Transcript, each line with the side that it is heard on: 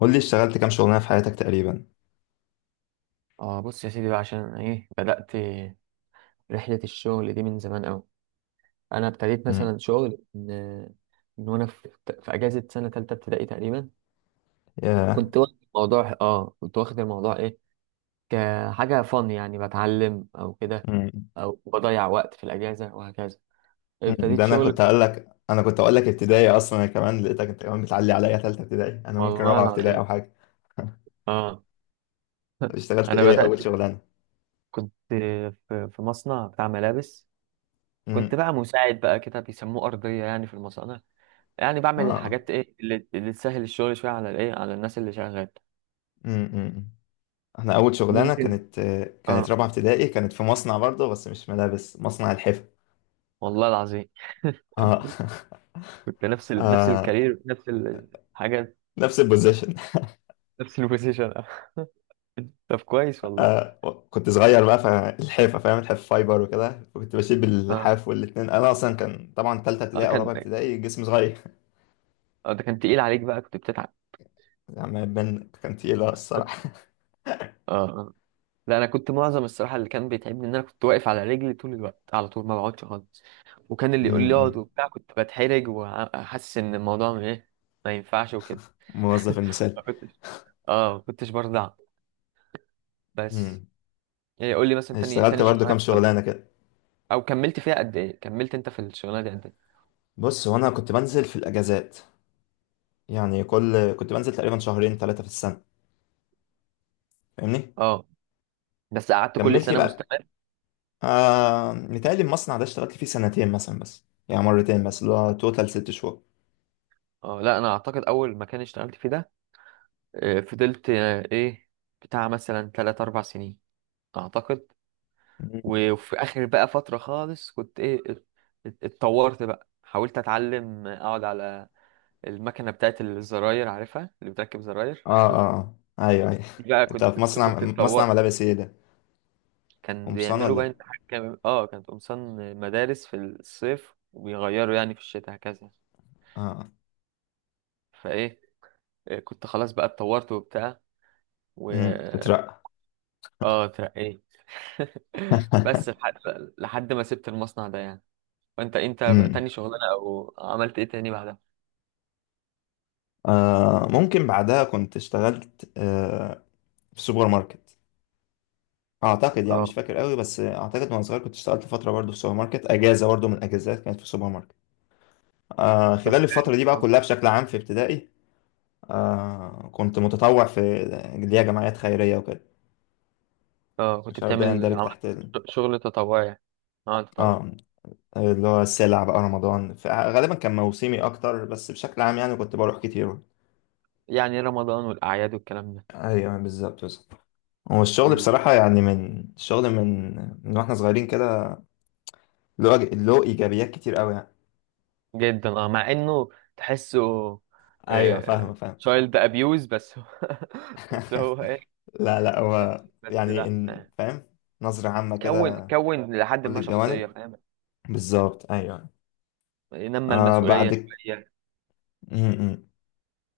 left: قول لي اشتغلت كام شغلانه في حياتك تقريبا؟
right: اه بص يا سيدي بقى، عشان أنا بدأت رحلة الشغل دي من زمان قوي. انا ابتديت
left: امم.
right: مثلا شغل من وانا في اجازة سنة تالتة ابتدائي تقريبا.
left: يا.
right: كنت واخد الموضوع كحاجة فن، يعني بتعلم او كده،
left: امم.
right: او بضيع وقت في الاجازة وهكذا.
left: أمم.
right: ابتديت
left: ده انا
right: شغل
left: كنت هقول لك، ابتدائي اصلا، انا كمان لقيتك انت كمان بتعلي عليا ثالثه ابتدائي، انا ممكن
right: والله
left: رابعه ابتدائي او
right: العظيم.
left: حاجه.
right: اه.
left: اشتغلت
right: انا
left: ايه
right: بدأت.
left: اول شغلانه؟
right: كنت في مصنع بتاع ملابس. كنت
left: امم.
right: بقى مساعد بقى كده، بيسموه أرضية يعني في المصانع. يعني بعمل
left: اه.
right: الحاجات اللي تسهل الشغل شويه، على الايه على الناس اللي شغال.
left: امم. أمم. احنا اول شغلانه
right: ممكن.
left: كانت
right: اه.
left: رابعه ابتدائي، كانت في مصنع برضه بس مش ملابس، مصنع الحفا.
right: والله العظيم.
left: اه.
right: كنت نفس الكارير، نفس الحاجه.
left: نفس البوزيشن.
right: نفس البوزيشن. طب كويس والله.
left: آه كنت صغير بقى فالحافة، فاهم؟ الحاف فايبر وكده، كنت بشيل
right: اه.
left: باللحاف والاتنين. أنا أصلا كان طبعا تالتة
right: اه.
left: ابتدائي أو
right: كان
left: رابعة ابتدائي، جسمي صغير.
right: اه ده كان تقيل عليك بقى، كنت بتتعب؟
left: يعني ما يبان، كان تقيل الصراحة.
right: اه. اه. لا، انا كنت معظم الصراحه اللي كان بيتعبني ان انا كنت واقف على رجلي طول الوقت، على طول ما بقعدش خالص. وكان اللي يقول لي اقعد
left: أمم،
right: وبتاع كنت بتحرج وحاسس ان الموضوع م- ايه ما ينفعش وكده.
left: موظف المثال.
right: ما كنتش اه ما كنتش برضع بس.
left: أمم.
right: يعني قول لي مثلا تاني
left: اشتغلت
right: تاني
left: برضو
right: شغلانه
left: كام
right: اشتغلتها،
left: شغلانة كده؟
right: او كملت فيها قد ايه كملت انت في الشغلانه دي قد ايه؟
left: بص، هو أنا كنت بنزل في الأجازات، يعني كل... كنت بنزل تقريبا شهرين ثلاثة في السنة، فاهمني؟
right: اه، بس قعدت كل
left: كملت
right: سنه
left: بقى.
right: مستمر.
left: آه، متهيألي المصنع ده اشتغلت فيه سنتين مثلا، بس يعني مرتين بس، اللي هو توتال ست
right: اه، لا انا اعتقد اول مكان اشتغلت فيه ده، فضلت، آه، ايه بتاع مثلا 3 4 سنين، اعتقد.
left: شهور.
right: وفي اخر بقى فتره خالص، كنت اتطورت بقى، حاولت اتعلم اقعد على المكنه بتاعت الزراير، عارفها اللي بتركب زراير.
left: اه اه اه. ايوه ايوه.
right: دي بقى
left: انت
right: كنت
left: في مصنع
right: كنت
left: مصنع
right: اتطورت.
left: ملابس ايه ده؟
right: كان
left: قمصان
right: بيعملوا
left: ولا ايه؟
right: بقى كانت قمصان مدارس في الصيف، وبيغيروا يعني في الشتاء هكذا.
left: اه.
right: فايه آه، كنت خلاص بقى اتطورت وبتاع. و
left: امم، تترقى.
right: اه اترقيت. بس لحد ما سبت المصنع ده يعني. وانت،
left: امم.
right: تاني شغلانه او عملت ايه تاني بعدها؟
left: آه، ممكن بعدها كنت اشتغلت، آه، في سوبر ماركت. اعتقد يعني، مش
right: اه،
left: فاكر قوي بس اعتقد، وانا صغير كنت اشتغلت فتره برضو في سوبر ماركت، اجازه برضو من الاجازات كانت في سوبر ماركت. آه،
right: طب
left: خلال الفتره
right: حلو.
left: دي بقى
right: اه.
left: كلها بشكل عام في ابتدائي، آه، كنت متطوع في اللي هي جمعيات خيريه وكده.
right: اه. كنت
left: مش عارف ده
right: بتعمل
left: يندرج
right: عملت
left: تحت ال...
right: شغل تطوعي يعني. اه، تطوعي.
left: اه، اللي هو السلع بقى رمضان، فغالبا كان موسمي اكتر، بس بشكل عام يعني كنت بروح كتير.
right: يعني رمضان والاعياد والكلام
left: ايوه، بالظبط بالظبط. هو الشغل
right: ده.
left: بصراحه، يعني من الشغل من واحنا صغيرين كده، له ايجابيات كتير قوي يعني.
right: جدا. اه مع انه تحسه
left: ايوه، فاهم فاهم.
right: تشايلد ابيوز. بس هو. بس هو ايه.
left: لا لا،
right: بس
left: هو
right: بس
left: يعني
right: لا.
left: إن،
right: آه.
left: فاهم؟ نظره عامه
right: كون
left: كده،
right: كون لحد
left: كل
right: ما شخصية،
left: الجوانب.
right: فاهم.
left: بالظبط ايوه.
right: نمى
left: آه،
right: المسؤولية
left: بعد،
right: شوية.
left: م- م.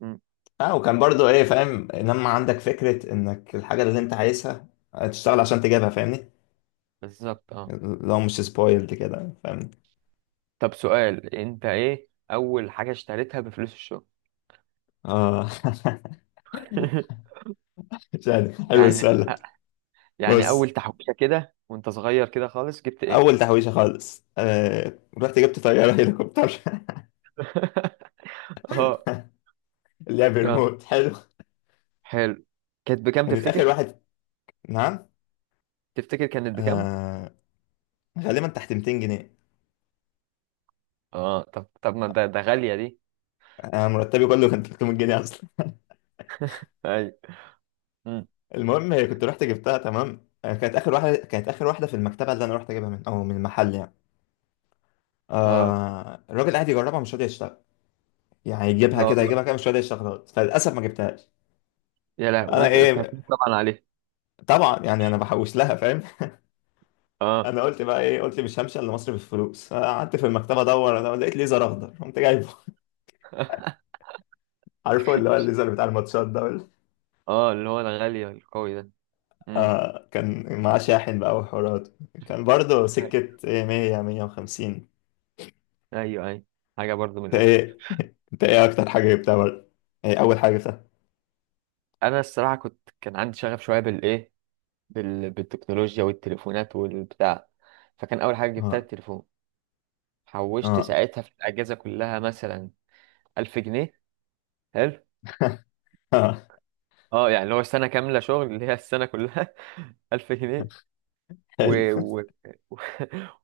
right: مم.
left: اه، وكان برضو ايه، فاهم؟ لما عندك فكره انك الحاجه اللي انت عايزها تشتغل عشان تجيبها، فاهمني؟
right: بالظبط. اه
left: لو مش سبويلد كده، فاهم؟
right: طب سؤال: انت اول حاجة اشتريتها بفلوس الشغل؟
left: اه. مش عارف، حلو
right: يعني
left: السؤال ده.
right: يعني
left: بص،
right: اول تحويشة كده وانت صغير كده خالص، جبت ايه؟
left: اول تحويشه خالص، آه، رحت جبت طياره هليكوبتر.
right: اه.
left: اللي هي
right: اه.
left: بريموت. حلو.
right: حلو. كانت بكام
left: كانت اخر
right: تفتكر؟
left: واحد. نعم؟
right: تفتكر كانت بكام؟
left: آه، غالبا تحت 200 جنيه.
right: اه طب، ما ده غالية دي.
left: آه، مرتبي كله كان 300 جنيه اصلا.
right: ايوه. مم.
left: المهم، هي كنت رحت جبتها، تمام. آه، كانت اخر واحده، كانت اخر واحده في المكتبه اللي انا رحت اجيبها من، او من المحل يعني.
right: اه.
left: آه، الراجل قاعد يجربها مش راضي يشتغل، يعني يجيبها
right: لا
left: كده،
right: والله.
left: يجيبها كده، مش راضي يشتغل خالص. فللاسف ما جبتهاش.
right: يا لهوي،
left: انا
right: وانت كنت
left: ايه!
right: هتموت طبعا عليه.
left: طبعا يعني انا بحوش لها، فاهم؟
right: اه.
left: انا قلت بقى ايه؟ قلت مش همشي الا مصر بالفلوس. قعدت في المكتبه ادور، انا لقيت ليزر اخضر، قمت جايبه. عارفه اللي هو الليزر بتاع الماتشات ده ولا-؟
right: اه. اللي هو الغالي القوي ده. امم.
left: آه، كان معاه شاحن بقى وحوارات، كان برضه سكه إيه، 100 150.
right: ايوه، ايوه، حاجه برضو من
left: انت
right: الاخر.
left: ايه؟ انت ايه اكتر حاجه جبتها برضه؟ ايه اول حاجه جبتها؟
right: انا الصراحه كان عندي شغف شويه بالتكنولوجيا والتليفونات والبتاع. فكان اول حاجه جبتها
left: اه.
right: التليفون. حوشت
left: اه.
right: ساعتها في الاجازه كلها مثلا 1000 جنيه. حلو.
left: اه،
right: اه، يعني اللي هو سنه كامله شغل، اللي هي السنه كلها. 1000 جنيه.
left: حلو.
right: و... و... و...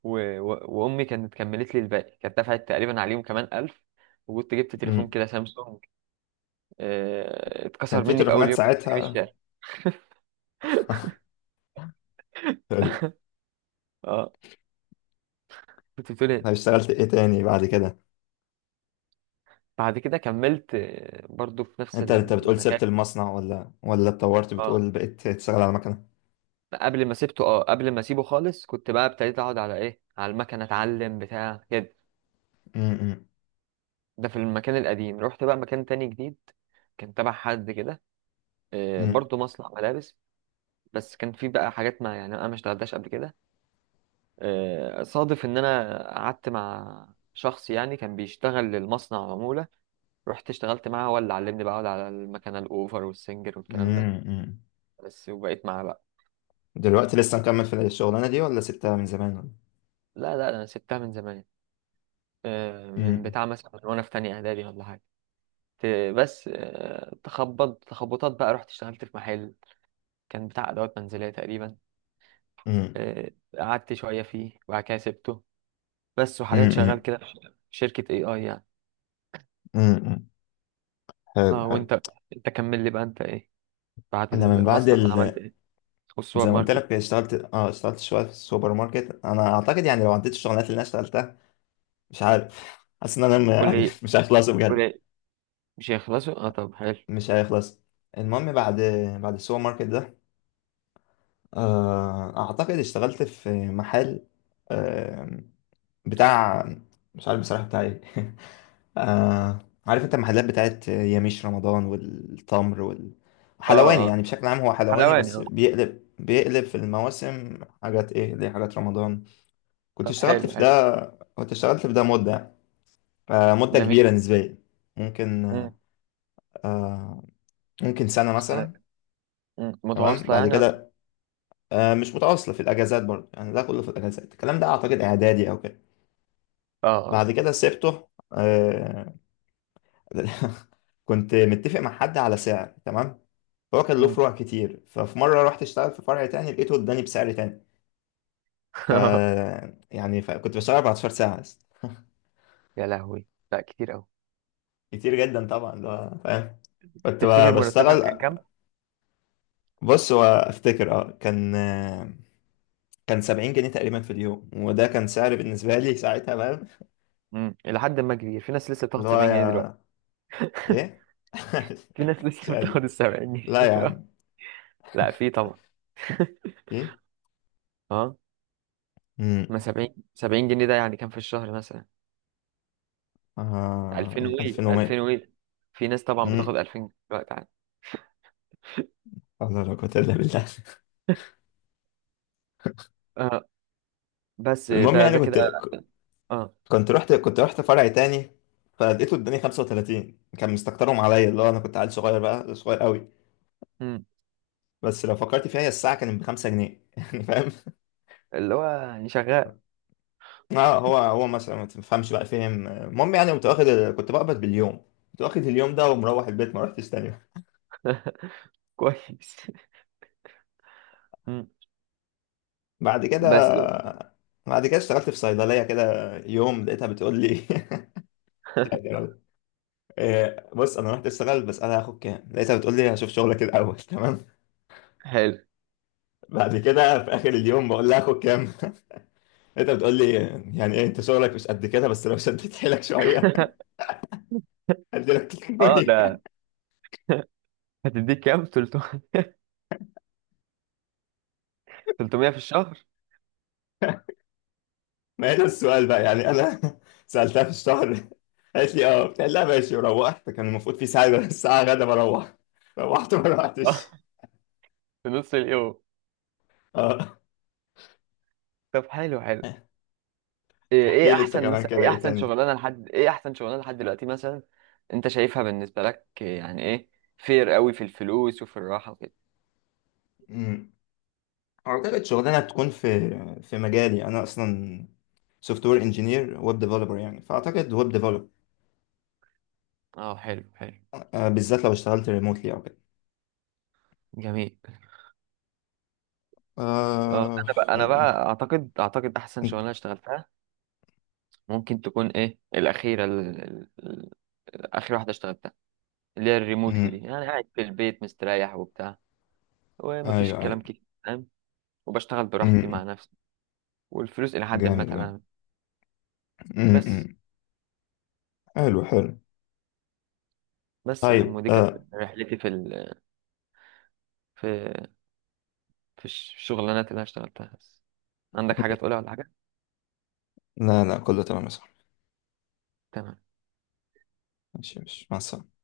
right: وامي كانت كملت لي الباقي، كانت دفعت تقريبا عليهم كمان 1000. وكنت جبت تليفون
left: أمم.
right: كده، سامسونج.
left: كان
right: اتكسر
left: في
right: مني في اول
left: تليفونات
right: يوم كنت في
left: ساعتها.
right: الشارع.
left: حلو.
right: اه. كنت بتقول
left: طب
right: ايه؟
left: اشتغلت ايه تاني بعد كده؟
right: بعد كده كملت، برضو في نفس
left: انت انت بتقول
right: المكان.
left: سبت المصنع ولا اتطورت
right: اه،
left: بتقول بقيت تشتغل على مكنه؟
right: قبل ما اسيبه خالص، كنت بقى ابتديت اقعد على ايه على المكنه، اتعلم بتاع كده.
left: امم.
right: ده في المكان القديم. رحت بقى مكان تاني جديد، كان تبع حد كده،
left: امم.
right: برضو مصنع ملابس. بس كان في بقى حاجات ما يعني انا ما اشتغلتهاش قبل كده. صادف ان انا قعدت مع شخص يعني كان بيشتغل للمصنع عمولة. رحت اشتغلت معاه، هو اللي علمني بقى أقعد على المكنة الاوفر والسنجر والكلام ده.
left: امم.
right: بس، وبقيت معاه بقى.
left: دلوقتي لسه مكمل في الشغلانه دي ولا سبتها من زمان، ولا؟
right: لا، لا، انا سبتها من زمان. من
left: امم.
right: بتاع مثلا من وانا في تانية اعدادي ولا حاجة. بس، تخبطات بقى، رحت اشتغلت في محل كان بتاع ادوات منزلية تقريبا.
left: امم.
right: آه، قعدت شوية فيه وبعد كده سبته. بس، وحاليا شغال
left: امم.
right: كده في شركة AI يعني.
left: امم. حلو
right: اه.
left: حلو.
right: وانت، كمل لي بقى. انت بعد
left: انا من بعد
right: المصنع ده
left: ال...
right: عملت؟ والسوبر
left: زي ما قلت
right: ماركت؟
left: لك اشتغلت، اشتغلت شويه في السوبر ماركت. انا اعتقد يعني، لو عديت الشغلانات اللي انا اشتغلتها، مش عارف، حاسس ان انا
right: قول
left: يعني
right: ايه
left: مش هيخلصوا
right: قول
left: بجد.
right: ايه؟ مش هيخلصوا. اه، طب حلو.
left: مش هيخلص. المهم بعد، بعد السوبر ماركت ده، آه، اعتقد اشتغلت في محل بتاع، مش عارف بصراحة بتاع ايه. آه... عارف انت المحلات بتاعت ياميش رمضان والتمر وال...
right: اه.
left: حلواني
right: اه.
left: يعني، بشكل عام هو حلواني،
right: حلواني.
left: بس
right: اه.
left: بيقلب في المواسم حاجات، ايه ليه، حاجات رمضان. كنت
right: طب،
left: اشتغلت
right: حلو
left: في
right: حلو.
left: ده. مدة، آه، مدة
right: جميل.
left: كبيرة نسبيا. ممكن،
right: امم.
left: آه، ممكن سنة
right: سلام.
left: مثلا.
right: مم.
left: تمام.
right: متواصلة
left: بعد
right: يعني. اه.
left: كده، آه، مش متواصلة في الأجازات برضه يعني، ده كله في الأجازات الكلام ده، أعتقد إعدادي أو كده.
right: اه.
left: بعد كده سبته. آه. كنت متفق مع حد على سعر، تمام. هو كان له
right: مم.
left: فروع كتير، ففي مرة رحت اشتغل في فرع تاني، لقيته اداني بسعر تاني. ف يعني، كنت بشتغل 14 ساعة بس.
right: يا لهوي، لا كتير قوي.
left: كتير جدا طبعا ده، فاهم؟ كنت
right: تفتكر مرتبك
left: بشتغل.
right: كان كام؟
left: بص، وافتكر اه، كان، كان 70 جنيه تقريبا في اليوم، وده كان سعر بالنسبة لي ساعتها، فاهم؟
right: امم، إلى حد ما كبير. في ناس لسه
left: اللي
right: بتاخد
left: هو
right: 70 جنيه دلوقتي.
left: يا، ايه.
right: في ناس
left: مش
right: لسه
left: قادر،
right: بتاخد ال 70 جنيه
left: لا يا
right: دلوقتي.
left: عم.
right: لا، في طبعا.
left: ايه.
right: اه.
left: امم.
right: ما 70 70 جنيه ده يعني كام في الشهر مثلا؟ 2000
left: آه...
right: وي، 2000
left: 2100.
right: وي. في ناس طبعا بتاخد
left: امم.
right: 2000 دلوقتي عادي.
left: لا لا، قوة إلا بالله.
right: آه. بس
left: المهم
right: ده
left: يعني كنت،
right: كده، اه
left: كنت رحت فرع تاني، فلقيته اداني 35. كان مستكترهم عليا، اللي هو انا كنت عيل صغير بقى، صغير قوي. بس لو فكرت فيها، هي الساعه كانت ب 5 جنيه يعني فاهم؟
right: اللي هو يعني شغال
left: اه، هو مثلا ما تفهمش بقى فهم. المهم يعني، كنت واخد، كنت بقبض باليوم. كنت واخد اليوم ده ومروح البيت، ما رحتش تاني.
right: كويس. مم.
left: بعد كده،
right: بس.
left: اشتغلت في صيدليه كده. يوم لقيتها بتقول لي إيه، بص انا رحت اشتغل بس انا هاخد كام؟ لقيتها بتقول لي هشوف شغلك الاول. تمام.
right: حلو.
left: بعد كده في اخر اليوم بقول لها هاخد كام؟ انت بتقول لي يعني ايه؟ انت شغلك مش قد كده، بس لو شديت حيلك شويه هديلك
right: اه،
left: 300.
right: ده. هتديك كام، 300 في الشهر؟
left: ما هي ده السؤال بقى، يعني انا سالتها في الشهر. قالت لي اه. قلت لها ماشي وروحت. كان المفروض في ساعه، ساعه غدا بروح. روحت ما
right: اه.
left: روحتش.
right: في نص اليوم.
left: اه.
right: طب، حلو حلو. ايه
left: احكي
right: إيه
left: لي انت
right: احسن
left: كمان
right: مثلا،
left: كده ايه
right: احسن
left: تاني.
right: شغلانه لحد، احسن شغلانه لحد دلوقتي مثلا. انت شايفها بالنسبه لك يعني ايه، فير قوي في الفلوس وفي الراحه وكده.
left: امم. اعتقد شغلانه تكون في مجالي انا اصلا، سوفت وير انجينير، ويب ديفلوبر يعني، فاعتقد ويب ديفلوبر،
right: اه، حلو حلو.
left: بالذات لو اشتغلت ريموتلي او كده.
right: جميل. اه،
left: آه...
right: انا بقى انا
left: انت-
right: بقى اعتقد احسن
left: انت-
right: شغلانه اشتغلتها ممكن تكون الاخيره، اخر واحده اشتغلتها، اللي هي الريموتلي
left: امم.
right: دي. انا قاعد في البيت مستريح وبتاع، ومفيش
left: ايوه أيوه.
right: الكلام كتير، فاهم. وبشتغل براحتي مع
left: أمم.
right: نفسي، والفلوس الى حد ما
left: جامد جامد.
right: تمام. بس
left: أمم. حلو حلو.
right: بس يا عم،
left: طيب
right: ودي كانت
left: آه.
right: رحلتي في ال... في في الشغلانات اللي انا اشتغلتها بس. عندك حاجه تقولها ولا حاجه؟
left: لا لا، كله تمام يا صاحبي.
right: تمام.
left: ماشي ماشي، مع السلامة.